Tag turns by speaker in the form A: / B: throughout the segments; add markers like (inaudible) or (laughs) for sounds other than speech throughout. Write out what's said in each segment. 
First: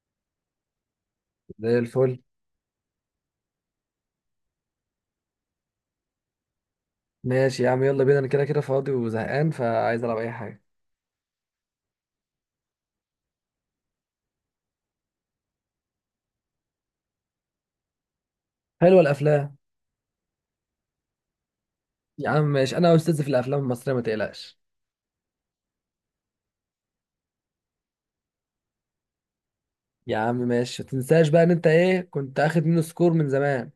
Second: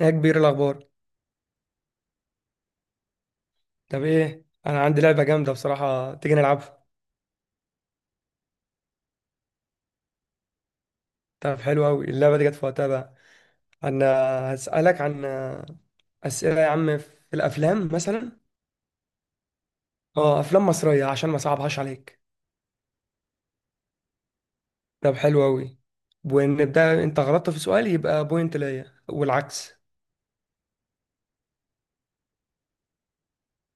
A: ايه يا كبير الاخبار؟
B: زي الفل.
A: طب ايه، انا عندي لعبه جامده بصراحه، تيجي نلعبها؟
B: ماشي يا عم، يلا بينا. انا كده كده فاضي وزهقان، فعايز العب اي حاجه.
A: طب حلو قوي، اللعبه دي جت في وقتها بقى. انا هسالك عن اسئله يا عم في الافلام مثلا.
B: حلوه الافلام.
A: اه افلام مصريه عشان ما صعبهاش عليك.
B: يا عم ماشي، انا استاذ في الافلام المصريه، ما تقلقش.
A: طب حلو قوي ونبدا، انت غلطت في سؤال يبقى بوينت ليا والعكس.
B: يا عم ماشي، ما تنساش بقى ان انت ايه كنت اخد منه سكور من زمان.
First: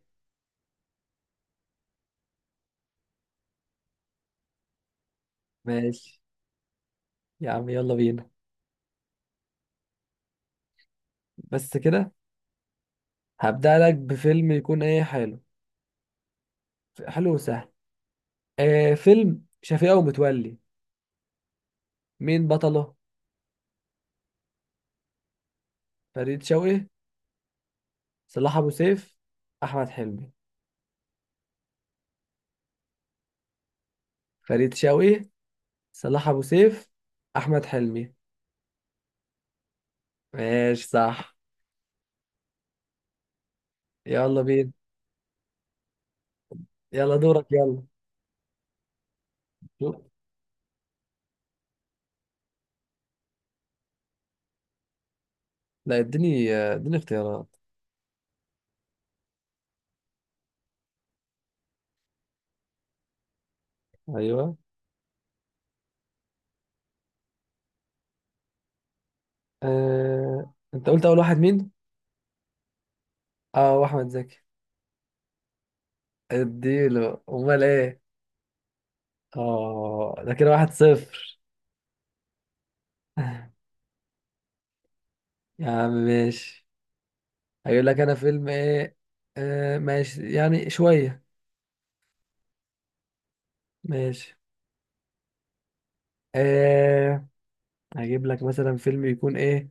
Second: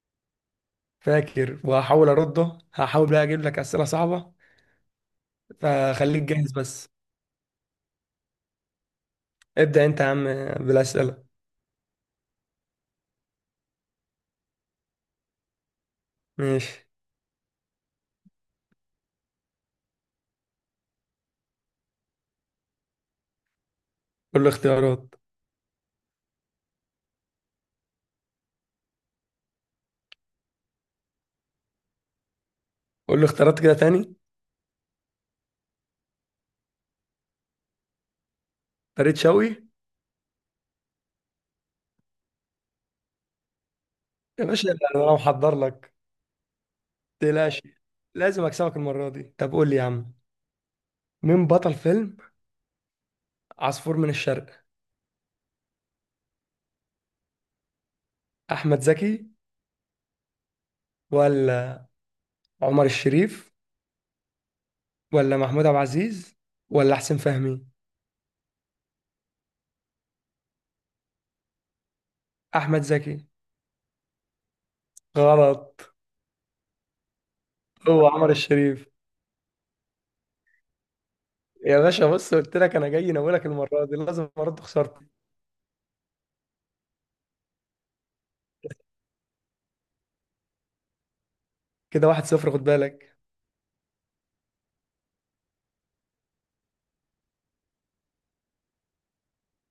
A: فاكر، وهحاول ارده، هحاول بقى اجيب لك اسئله صعبه،
B: ماشي
A: فخليك جاهز بس.
B: يا عم، يلا بينا.
A: ابدا انت يا عم بالاسئله.
B: بس كده، هبدأ لك بفيلم يكون ايه حلو.
A: ماشي.
B: حلو وسهل. آه، فيلم شفيقة ومتولي. مين بطله؟
A: قول لي اختيارات.
B: فريد شوقي، صلاح ابو سيف، احمد حلمي.
A: قول لي اختيارات كده تاني.
B: فريد شوقي، صلاح ابو سيف، احمد حلمي.
A: فريد شوقي.
B: ماشي، صح. يلا
A: يا باشا
B: بينا.
A: انا لو محضر لك
B: يلا دورك
A: تقلقش،
B: يلا.
A: لازم اكسبك المره دي. طب قول لي يا
B: شو-
A: عم، مين بطل فيلم عصفور من الشرق؟
B: لا، اديني اختيارات.
A: احمد زكي ولا عمر الشريف
B: ايوه.
A: ولا محمود عبد العزيز ولا حسين فهمي؟
B: انت قلت اول واحد مين؟
A: احمد زكي.
B: اه، احمد زكي.
A: غلط،
B: اديله امال ايه؟
A: هو عمر الشريف.
B: اه، ده كده 1-0.
A: يا باشا بص قلت لك انا جاي ناولك،
B: (laughs)
A: المره دي لازم ارد خسارتي.
B: يا عم ماشي. هيقول لك انا فيلم ايه. آه ماشي، يعني شوية.
A: كده واحد صفر، خد بالك.
B: ماشي. آه. هجيب لك مثلا فيلم يكون ايه.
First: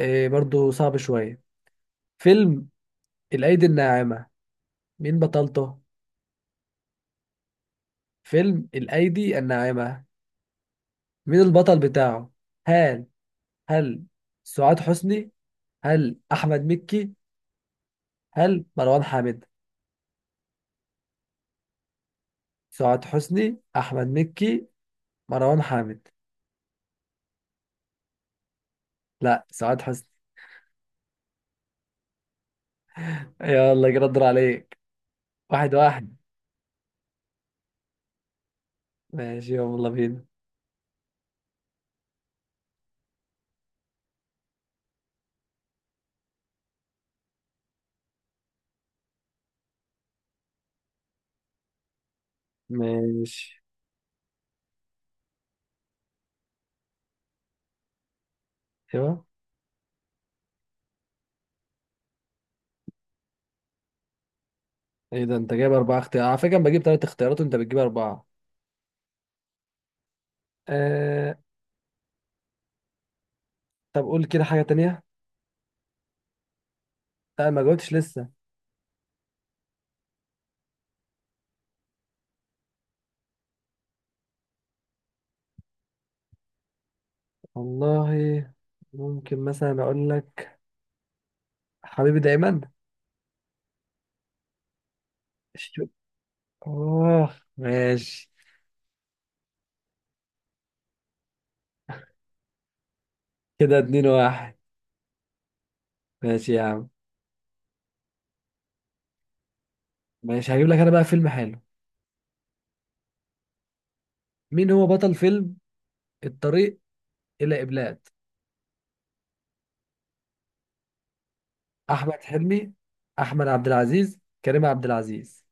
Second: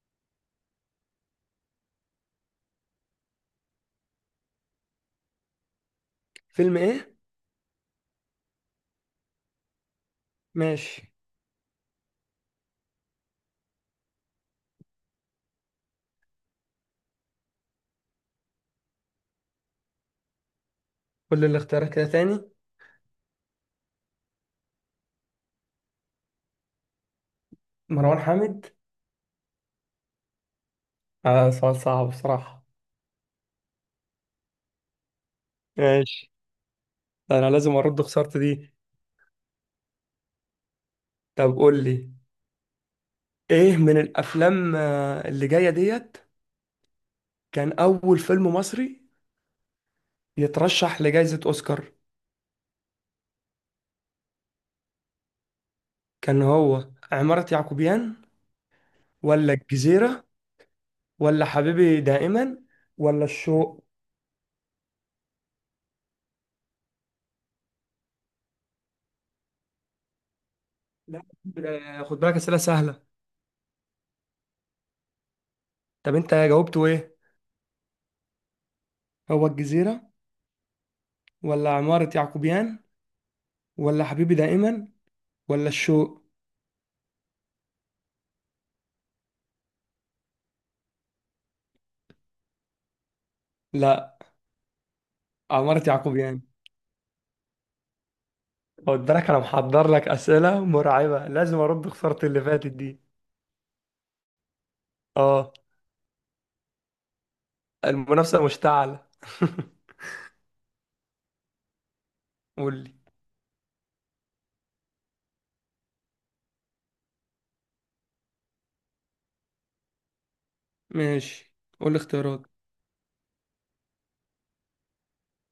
B: آه برضو صعب شوية. فيلم الأيدي الناعمة. مين بطلته؟
A: فيلم ايه؟
B: فيلم الأيدي الناعمة.
A: ماشي.
B: مين البطل بتاعه؟ هل هل سعاد حسني؟ هل احمد مكي؟ هل مروان حامد؟
A: كل الاختيارات كده تاني.
B: سعاد حسني، احمد مكي، مروان حامد.
A: مروان حامد.
B: لا، سعاد حسني.
A: سؤال صعب بصراحه.
B: يلا كده الدور عليك. واحد واحد.
A: ماشي، انا لازم ارد خسارتي دي.
B: ماشي يلا بينا.
A: طب قول لي، ايه من الافلام اللي جايه ديت، كان اول فيلم مصري يترشح لجائزه اوسكار؟
B: ماشي.
A: كان هو عماره يعقوبيان
B: ايوه.
A: ولا الجزيره ولا حبيبي دائما ولا الشوق؟
B: ايه ده؟ انت جايب اربعة اختيارات على فكرة، انا بجيب ثلاث اختيارات وانت بتجيب اربعة.
A: لا،
B: آه...
A: خد بالك اسئله سهله.
B: طب قول كده حاجة تانية.
A: طب انت جاوبته ايه؟
B: لا، ما جاوبتش لسه.
A: هو الجزيره ولا عماره يعقوبيان ولا حبيبي دائما ولا الشوق؟
B: والله، ممكن مثلا اقول لك حبيبي دايما.
A: لا، عماره يعقوبيان.
B: اوه ماشي.
A: خد بالك انا محضر لك اسئله مرعبه، لازم ارد خساره اللي فاتت دي.
B: كده 2-1.
A: اه.
B: ماشي يا عم.
A: المنافسة مشتعلة. (laughs)
B: ماشي. هجيب لك انا بقى فيلم حلو.
A: قول لي.
B: مين هو بطل فيلم الطريق الى ابلاد؟
A: ماشي. قول لي
B: احمد
A: اختيارات.
B: حلمي، احمد عبد العزيز، كريم عبد العزيز.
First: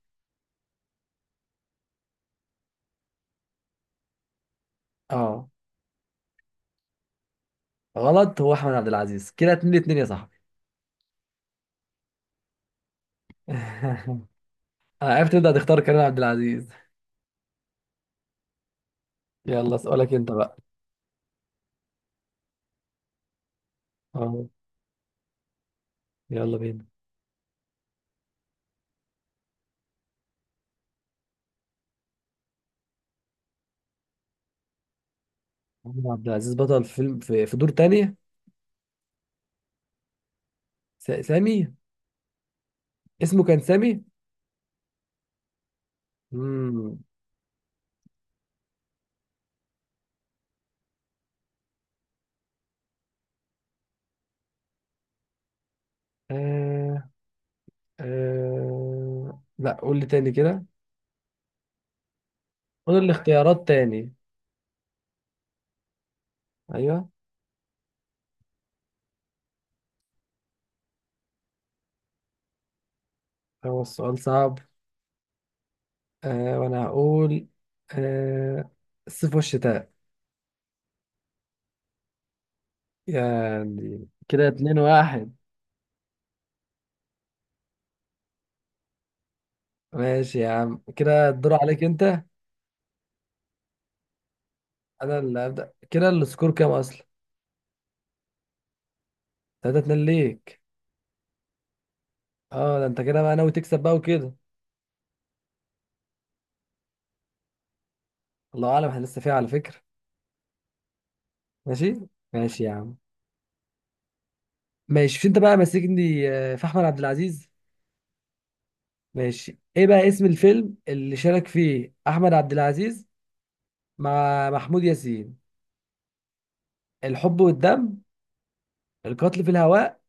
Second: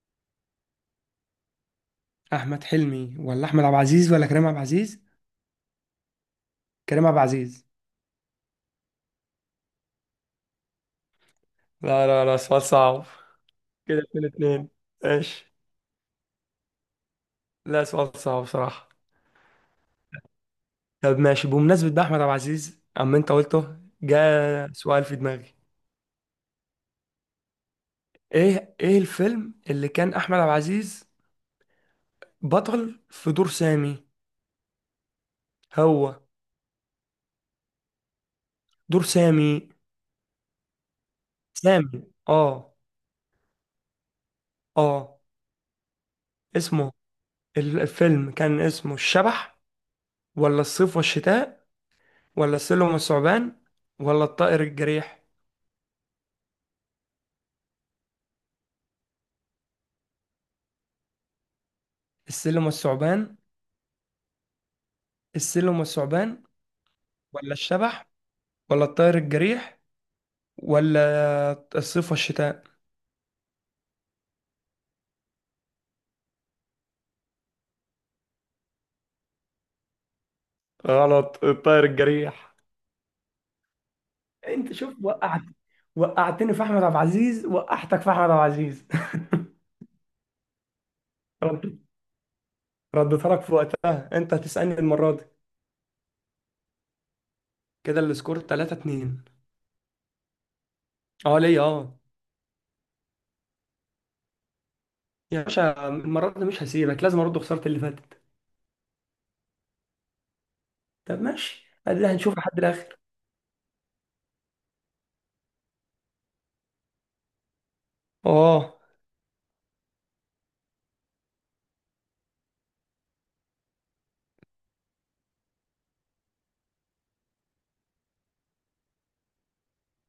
A: احمد حلمي ولا احمد عبد العزيز ولا كريم عبد العزيز؟
B: اه.
A: كريم عبد العزيز.
B: غلط، هو احمد عبد العزيز. كده 2-2 يا صاحبي.
A: لا لا لا، سؤال صعب.
B: (laughs)
A: كده اتنين اتنين.
B: انا عرفت انت
A: ماشي.
B: هتختار كريم عبد العزيز.
A: لا سؤال صعب بصراحة.
B: يلا سؤالك انت بقى.
A: طب ماشي، بمناسبة بقى أحمد عبد العزيز أما أنت قلته،
B: اه،
A: جاء سؤال في دماغي.
B: يلا بينا.
A: إيه إيه الفيلم اللي كان أحمد عبد العزيز بطل في دور سامي
B: احمد
A: هو؟
B: عبد العزيز بطل فيلم في دور تاني.
A: دور سامي.
B: سامي.
A: سامي. آه.
B: اسمه كان سامي.
A: آه. اسمه
B: امم
A: الفيلم كان اسمه الشبح ولا الصيف والشتاء ولا السلم والثعبان ولا الطائر الجريح؟
B: لا، قول لي تاني كده.
A: السلم
B: قول
A: والثعبان.
B: الاختيارات تاني.
A: السلم والثعبان
B: ايوه.
A: ولا الشبح ولا الطائر الجريح ولا الصيف والشتاء؟
B: هو السؤال صعب. وانا هقول أه... الصيف والشتاء.
A: غلط، الطائر الجريح.
B: يعني كده
A: انت
B: اتنين
A: شوف
B: واحد
A: وقعت، وقعتني في احمد عبد العزيز وقعتك في احمد عبد العزيز. (laughs)
B: ماشي يا عم، كده الدور
A: رد-
B: عليك انت.
A: رديتها لك في وقتها، انت هتسألني المرة
B: انا
A: دي.
B: اللي هبدأ. كده السكور كام اصلا؟
A: كده السكور 3-2.
B: 3-2 ليك.
A: اه ليا اه.
B: اه، ده انت كده بقى ناوي تكسب بقى وكده.
A: يا باشا المرة دي مش هسيبك، لازم ارد خسارة اللي فاتت.
B: الله اعلم، احنا لسه فيها على فكرة.
A: طب ماشي،
B: ماشي.
A: قال لها هنشوف لحد
B: ماشي يا عم.
A: الاخر.
B: ماشي، في انت بقى ماسكني في احمد عبد العزيز.
A: اه.
B: ماشي، ايه بقى اسم الفيلم اللي شارك فيه احمد عبد العزيز مع محمود ياسين؟ الحب والدم، القتل في الهواء،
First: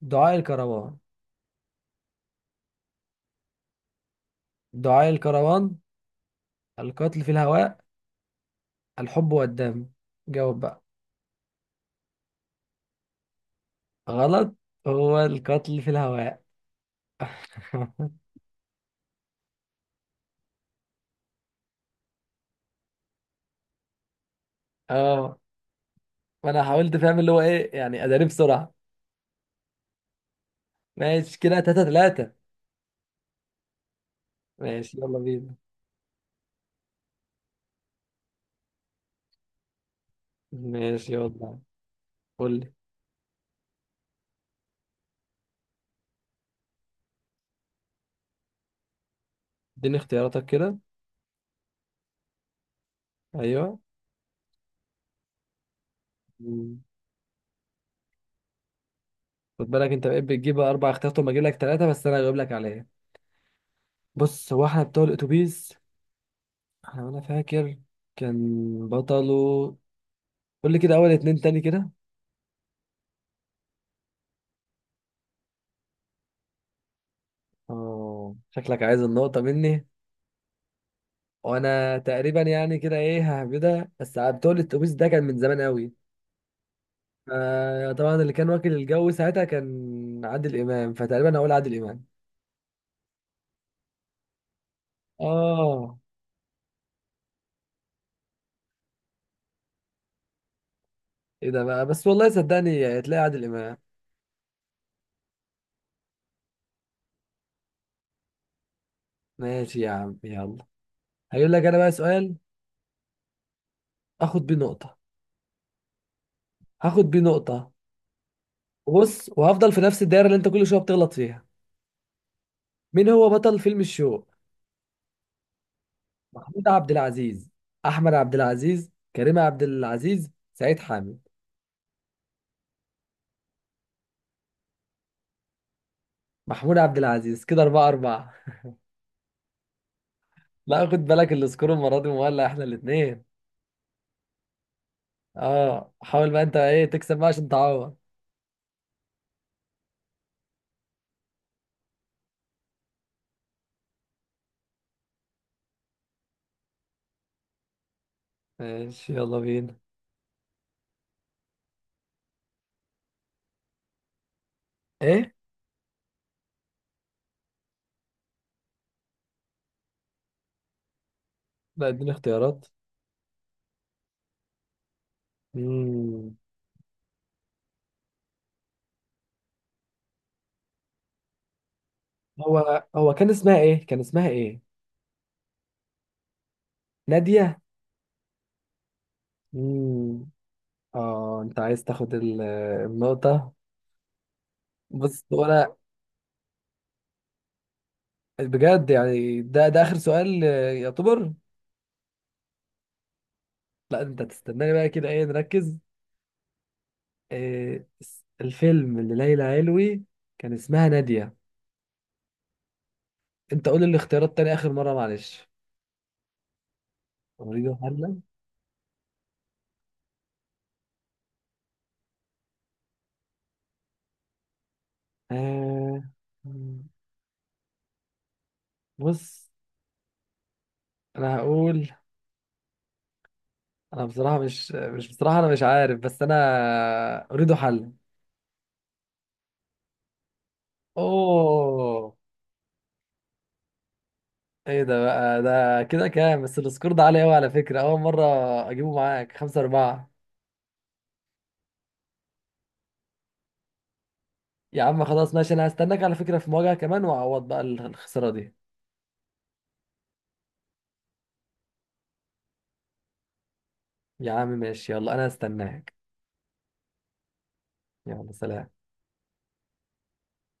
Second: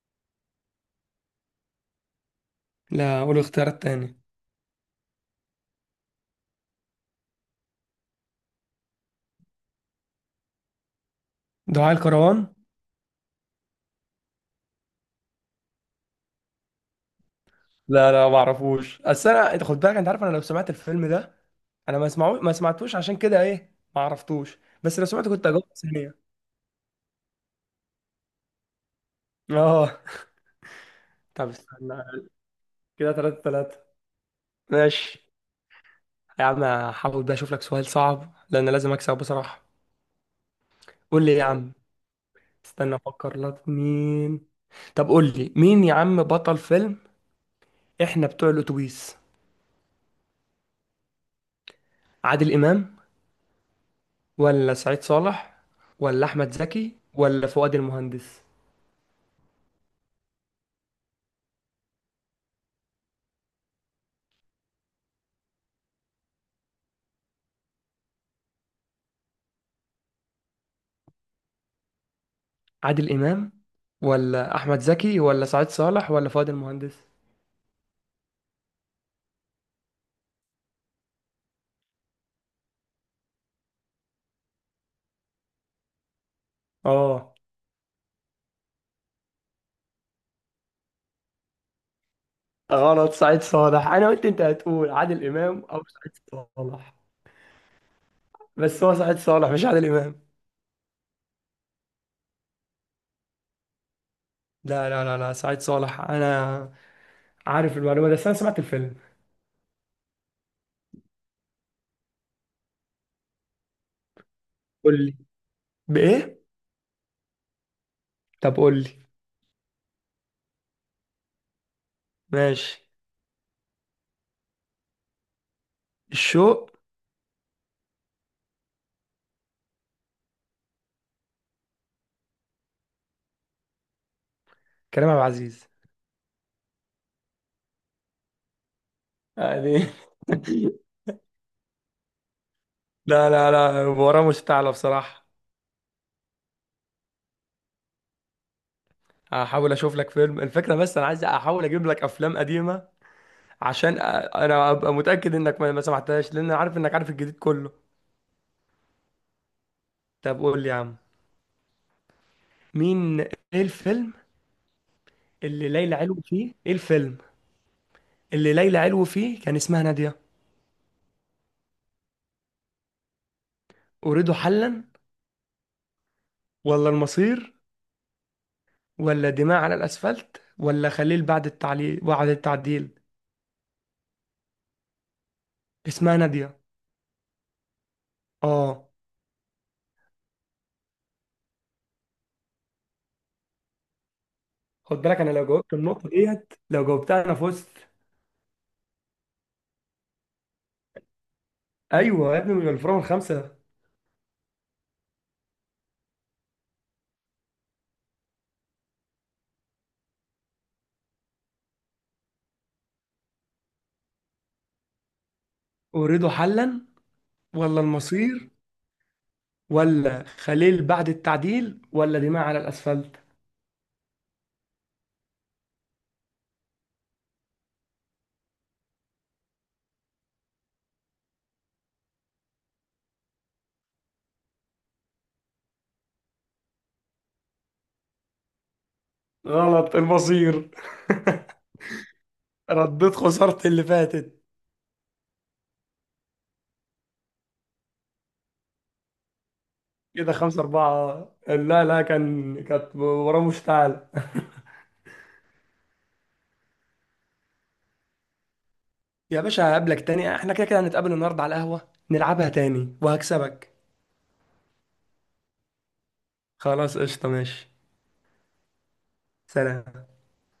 B: دعاء الكروان.
A: لا قول الاختيار التاني.
B: دعاء الكروان، القتل في الهواء، الحب والدم. جاوب بقى.
A: دعاء الكروان.
B: غلط، هو القتل في الهواء. (laughs)
A: لا لا ما اعرفوش، اصل انا انت خد بالك، انت عارف انا لو سمعت الفيلم ده، انا ما اسمعوش، ما سمعتوش، عشان كده ايه ما عرفتوش، بس لو سمعته
B: اه،
A: كنت اجاوب ثانيه.
B: ما انا حاولت فاهم اللي هو ايه، يعني اداني بسرعة.
A: اه.
B: ماشي،
A: طب
B: كده تلاتة
A: استنى،
B: تلاتة
A: كده ثلاثة ثلاثة.
B: ماشي يلا
A: ماشي
B: بينا.
A: يا عم، هحاول بقى اشوف لك سؤال صعب لان لازم اكسب بصراحه.
B: ماشي.
A: قول لي يا
B: يلا.
A: عم،
B: قول لي.
A: استنى افكر لك مين. طب قول لي مين يا عم بطل فيلم احنا بتوع الاتوبيس؟
B: اديني اختياراتك كده.
A: عادل امام
B: ايوه.
A: ولا سعيد صالح ولا احمد زكي ولا فؤاد المهندس؟
B: خد بالك انت بقيت بتجيب اربع اختيارات وما اجيب لك ثلاثه، بس انا هجيب لك عليها. بص، هو احنا بتوع الاتوبيس. احنا وانا فاكر كان بطله. قول لي كده اول اتنين تاني كده.
A: عادل امام ولا احمد زكي ولا سعيد صالح ولا فؤاد المهندس؟
B: اه، شكلك عايز النقطه مني. وانا تقريبا يعني كده ايه ههبدها، بس بتوع الاتوبيس ده كان من زمان قوي.
A: اه.
B: آه طبعا، اللي كان واكل الجو ساعتها كان عادل امام، فتقريبا هقول عادل امام.
A: غلط، سعيد صالح. انا قلت انت هتقول عادل امام او
B: اه.
A: سعيد صالح، بس هو سعيد صالح مش عادل امام.
B: ايه ده بقى؟ بس والله صدقني هتلاقي عادل امام.
A: لا لا لا لا، سعيد صالح، انا عارف المعلومه دي، بس انا سمعت الفيلم.
B: ماشي يا عم يلا. هجيب لك انا بقى سؤال اخد بيه نقطه.
A: قول لي بايه؟
B: هاخد بيه نقطة.
A: طب قول لي.
B: بص، وهفضل في نفس الدايرة اللي انت كل شوية بتغلط فيها.
A: ماشي.
B: مين هو بطل فيلم الشوق؟ محمود
A: الشوق.
B: عبد العزيز، أحمد عبد العزيز، كريم عبد العزيز، سعيد حامد.
A: كريم عبد العزيز.
B: محمود عبد العزيز. كده 4-4.
A: يعني.
B: لا
A: (laughs)
B: خد بالك، السكور المرة دي مولع، احنا الاتنين.
A: لا لا لا، وراه مستعلى بصراحه.
B: اه، حاول بقى انت ايه تكسب بقى عشان تعوض.
A: هحاول اشوف لك فيلم، الفكره بس انا عايز احاول اجيب لك افلام قديمه عشان انا ابقى متاكد انك ما سمعتهاش، لان انا عارف انك عارف الجديد كله.
B: ماشي يلا بينا.
A: طب قول لي يا عم، مين ايه الفيلم
B: ايه؟
A: اللي ليلى علو فيه؟ ايه الفيلم اللي ليلى علو فيه كان اسمها ناديه؟
B: لا، اديني اختيارات.
A: اريد حلا
B: مم.
A: ولا المصير ولا دماء على الاسفلت ولا خليل بعد التعليل بعد
B: هو
A: التعديل؟
B: هو كان اسمها ايه؟
A: اسمها ناديه.
B: نادية.
A: اه.
B: مم. اه، انت عايز تاخد النقطة.
A: خد بالك
B: بص
A: انا
B: هو
A: لو جاوبت
B: انا
A: النقطه ديت، لو جاوبتها انا فزت.
B: بجد يعني ده اخر سؤال يعتبر.
A: ايوه يا ابني من الفرن الخمسه.
B: لا، انت تستناني بقى كده ايه نركز. آه، الفيلم اللي ليلى علوي كان اسمها نادية. انت قول الاختيارات تاني اخر مرة معلش.
A: اريد حلا
B: اريد
A: ولا
B: حلا.
A: المصير ولا خليل بعد التعديل ولا دماء على الأسفلت؟
B: آه، بص انا هقول. انا بصراحة مش بصراحة انا مش عارف، بس انا اريد حلا.
A: غلط، المصير. (laughs)
B: اوه.
A: رديت خسارتي اللي فاتت.
B: ايه ده بقى؟ ده كده كام بس؟ السكور ده عالي قوي على فكرة، اول مرة اجيبه معاك. 5-4.
A: كده خمسة أربعة. لا لا، كان كانت وراه مشتعلة.
B: يا عم خلاص ماشي، انا هستناك على فكرة، في مواجهة كمان واعوض بقى الخسارة دي.
A: (laughs) يا باشا هقابلك تاني، احنا كده كده هنتقابل النهاردة على القهوة، نلعبها تاني وهكسبك.
B: يا عم ماشي، يلا انا هستناك.
A: خلاص قشطة، ماشي.
B: يلا، سلام.
A: سلام.